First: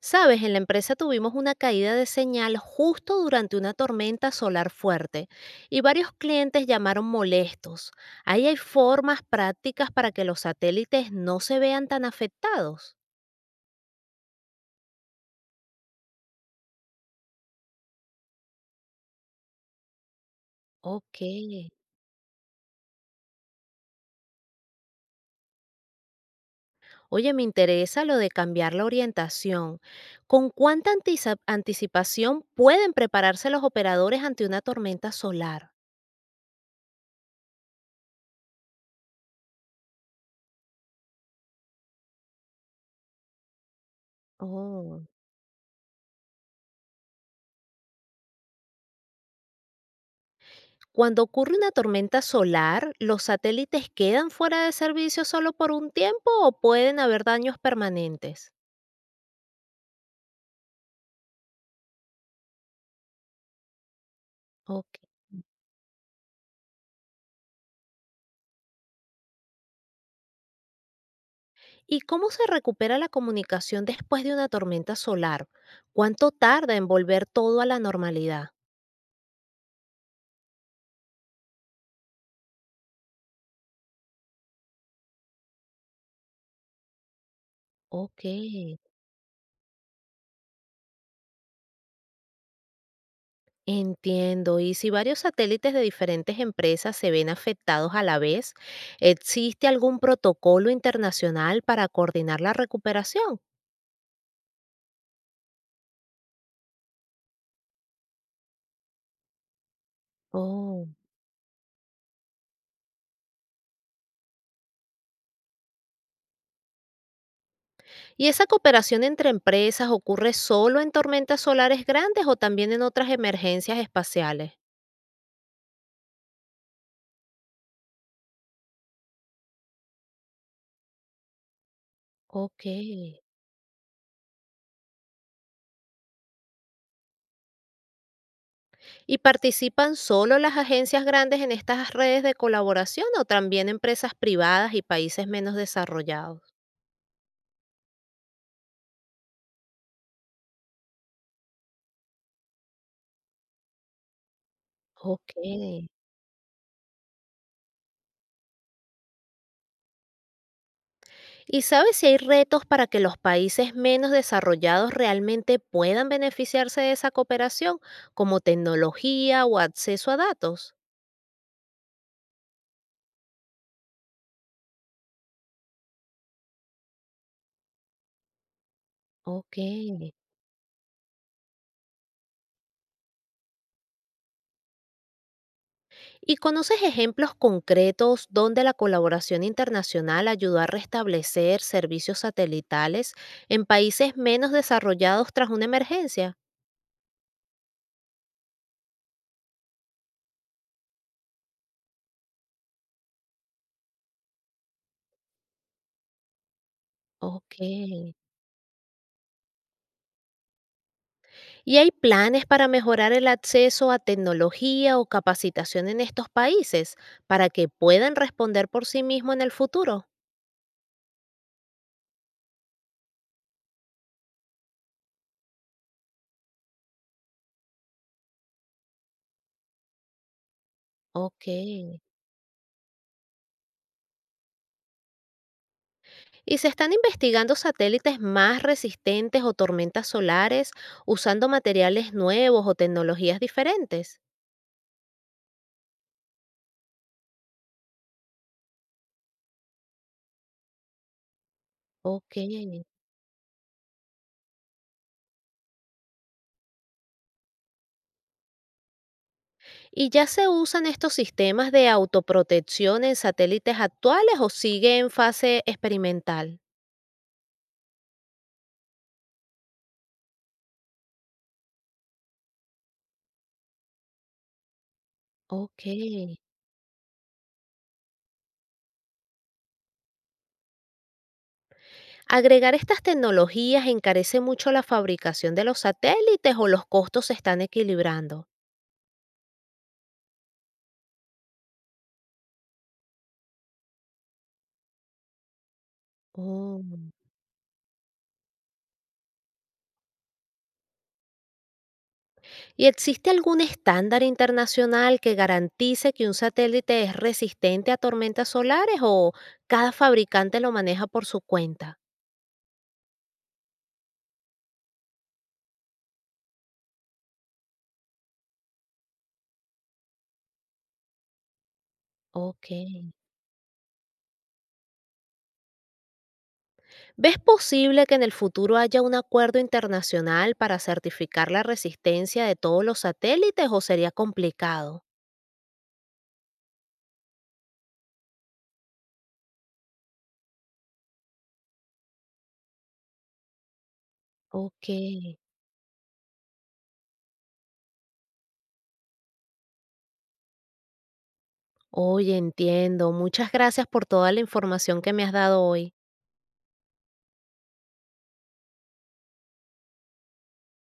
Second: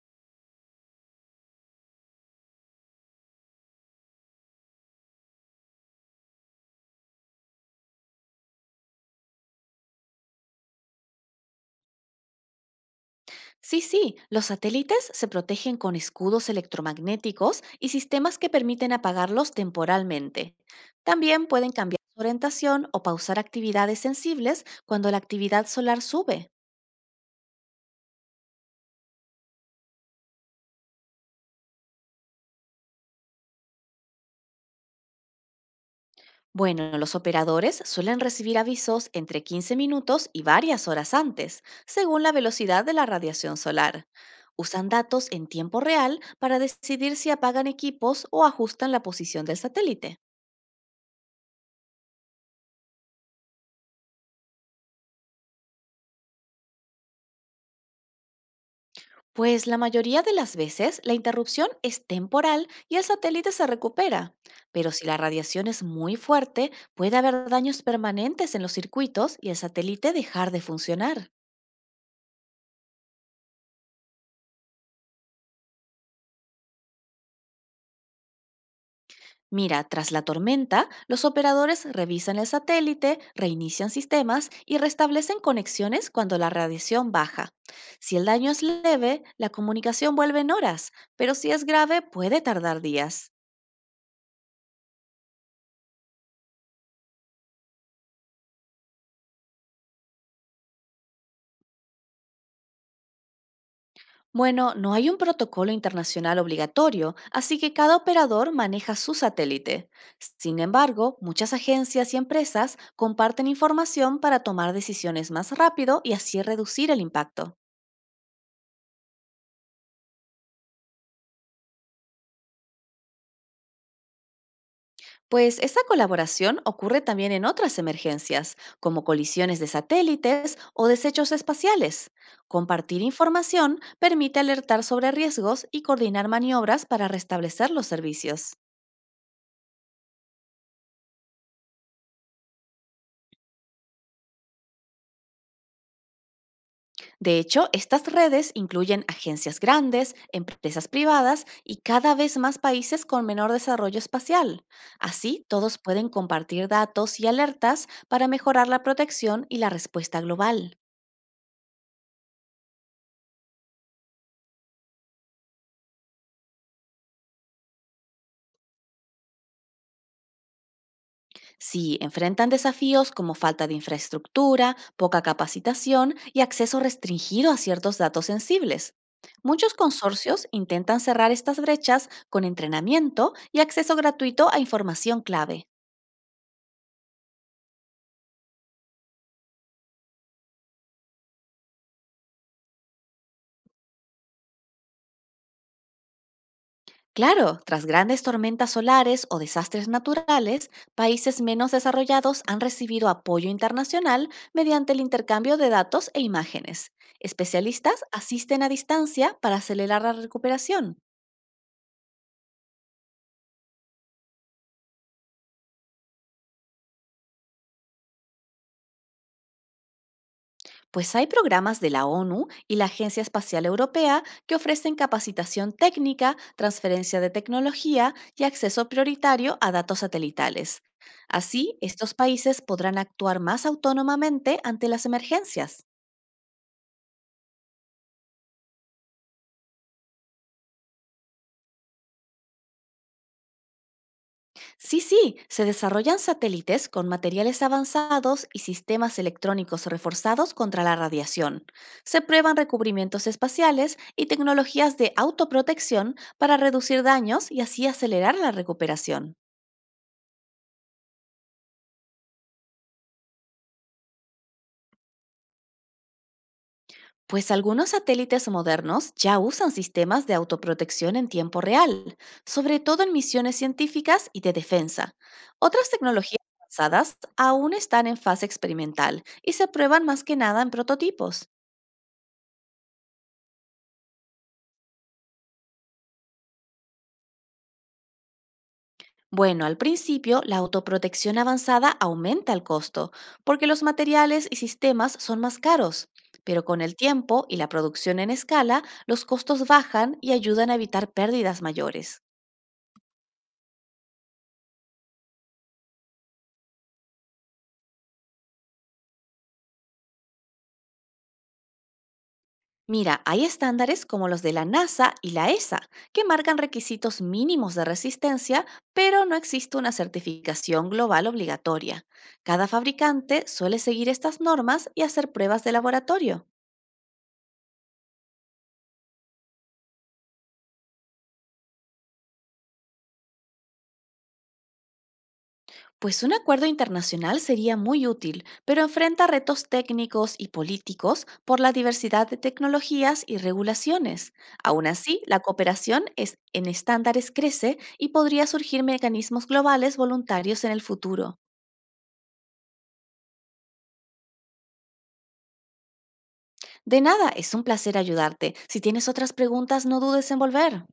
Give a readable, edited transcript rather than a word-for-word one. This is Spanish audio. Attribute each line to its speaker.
Speaker 1: Sabes, en la empresa tuvimos una caída de señal justo durante una tormenta solar fuerte y varios clientes llamaron molestos. Ahí hay formas prácticas para que los satélites no se vean tan afectados.
Speaker 2: Sí, sí, los satélites se protegen con escudos electromagnéticos y sistemas que permiten apagarlos temporalmente.
Speaker 1: Ok.
Speaker 2: También pueden cambiar su orientación o pausar actividades sensibles cuando la actividad solar sube.
Speaker 1: Oye, me interesa lo de cambiar la orientación. ¿Con cuánta anticipación pueden prepararse los operadores ante una tormenta solar?
Speaker 2: Bueno, los operadores suelen recibir avisos entre 15 minutos y varias horas antes, según la velocidad de la radiación solar. Usan
Speaker 1: Oh.
Speaker 2: datos en tiempo real para decidir si apagan equipos o ajustan la posición del satélite.
Speaker 1: Cuando ocurre una tormenta solar, ¿los satélites quedan fuera de servicio solo por un tiempo o pueden haber daños permanentes?
Speaker 2: Pues la mayoría de las veces la interrupción es temporal y el satélite se recupera,
Speaker 1: Ok.
Speaker 2: pero si la radiación es muy fuerte, puede haber daños permanentes en los circuitos y el satélite dejar de funcionar.
Speaker 1: ¿Y cómo se recupera la comunicación después de una tormenta solar? ¿Cuánto tarda en volver todo a la normalidad?
Speaker 2: Mira, tras la tormenta, los operadores revisan el satélite, reinician sistemas y restablecen conexiones cuando la radiación baja. Si
Speaker 1: Ok,
Speaker 2: el daño es leve, la comunicación vuelve en horas, pero si es grave, puede tardar días.
Speaker 1: entiendo. ¿Y si varios satélites de diferentes empresas se ven afectados a la vez, existe algún protocolo internacional para coordinar la recuperación?
Speaker 2: Bueno, no hay un protocolo internacional obligatorio, así que cada operador maneja su satélite. Sin
Speaker 1: Oh.
Speaker 2: embargo, muchas agencias y empresas comparten información para tomar decisiones más rápido y así reducir el impacto.
Speaker 1: ¿Y esa cooperación entre empresas ocurre solo en tormentas solares grandes o también en otras emergencias espaciales?
Speaker 2: Pues esa colaboración ocurre también en otras emergencias, como colisiones de satélites o desechos espaciales.
Speaker 1: Ok.
Speaker 2: Compartir información permite alertar sobre riesgos y coordinar maniobras para restablecer los servicios.
Speaker 1: ¿Y participan solo las agencias grandes en estas redes de colaboración o también empresas privadas y países menos desarrollados?
Speaker 2: De hecho, estas redes incluyen agencias grandes, empresas privadas y cada vez más países con menor desarrollo espacial.
Speaker 1: Ok.
Speaker 2: Así, todos pueden compartir datos y alertas para mejorar la protección y la respuesta global.
Speaker 1: ¿Y sabes si hay retos para que los países menos desarrollados realmente puedan beneficiarse de esa cooperación, como tecnología o acceso a datos?
Speaker 2: Si enfrentan desafíos como falta de infraestructura, poca capacitación y acceso restringido a ciertos datos sensibles.
Speaker 1: Ok.
Speaker 2: Muchos consorcios intentan cerrar estas brechas con entrenamiento y acceso gratuito a información clave.
Speaker 1: ¿Y conoces ejemplos concretos donde la colaboración internacional ayudó a restablecer servicios satelitales en países menos desarrollados tras una emergencia?
Speaker 2: Claro, tras grandes tormentas solares o desastres naturales, países menos desarrollados han recibido apoyo internacional mediante el intercambio de datos e imágenes.
Speaker 1: Ok.
Speaker 2: Especialistas asisten a distancia para acelerar la recuperación,
Speaker 1: ¿Y hay planes para mejorar el acceso a tecnología o capacitación en estos países para que puedan responder por sí mismos en el futuro?
Speaker 2: pues hay programas de la ONU y la Agencia Espacial Europea que ofrecen capacitación técnica, transferencia de tecnología y acceso prioritario a datos satelitales.
Speaker 1: Ok.
Speaker 2: Así, estos países podrán actuar más autónomamente ante las emergencias.
Speaker 1: ¿Y se están investigando satélites más resistentes o tormentas solares usando materiales nuevos o tecnologías diferentes?
Speaker 2: Sí, sí, se desarrollan satélites con materiales avanzados y sistemas electrónicos reforzados contra la radiación. Se
Speaker 1: Ok.
Speaker 2: prueban recubrimientos espaciales y tecnologías de autoprotección para reducir daños y así acelerar la recuperación.
Speaker 1: ¿Y ya se usan estos sistemas de autoprotección en satélites actuales o sigue en fase experimental?
Speaker 2: Pues algunos satélites modernos ya usan sistemas de autoprotección en tiempo real, sobre todo en misiones científicas y de defensa.
Speaker 1: Ok.
Speaker 2: Otras tecnologías avanzadas aún están en fase experimental y se prueban más que nada en prototipos.
Speaker 1: ¿Agregar estas tecnologías encarece mucho la fabricación de los satélites o los costos se están equilibrando?
Speaker 2: Bueno, al principio, la autoprotección avanzada aumenta el costo, porque los materiales y sistemas son más caros, pero con
Speaker 1: Oh.
Speaker 2: el tiempo y la producción en escala, los costos bajan y ayudan a evitar pérdidas mayores.
Speaker 1: ¿Y existe algún estándar internacional que garantice que un satélite es resistente a tormentas solares o cada fabricante lo maneja por su cuenta?
Speaker 2: Mira, hay estándares como los de la NASA y la ESA, que marcan requisitos mínimos de resistencia, pero no existe una certificación global obligatoria.
Speaker 1: Ok.
Speaker 2: Cada fabricante suele seguir estas normas y hacer pruebas de laboratorio.
Speaker 1: ¿Ves posible que en el futuro haya un acuerdo internacional para certificar la resistencia de todos los satélites o sería complicado?
Speaker 2: Pues un acuerdo internacional sería muy útil, pero enfrenta retos técnicos y políticos por la diversidad de tecnologías y regulaciones. Aún
Speaker 1: Ok.
Speaker 2: así, la cooperación en estándares crece y podría surgir mecanismos globales voluntarios en el futuro.
Speaker 1: Oye, entiendo. Muchas gracias por toda la información que me has dado hoy.
Speaker 2: De nada, es un placer ayudarte. Si tienes otras preguntas, no dudes en volver.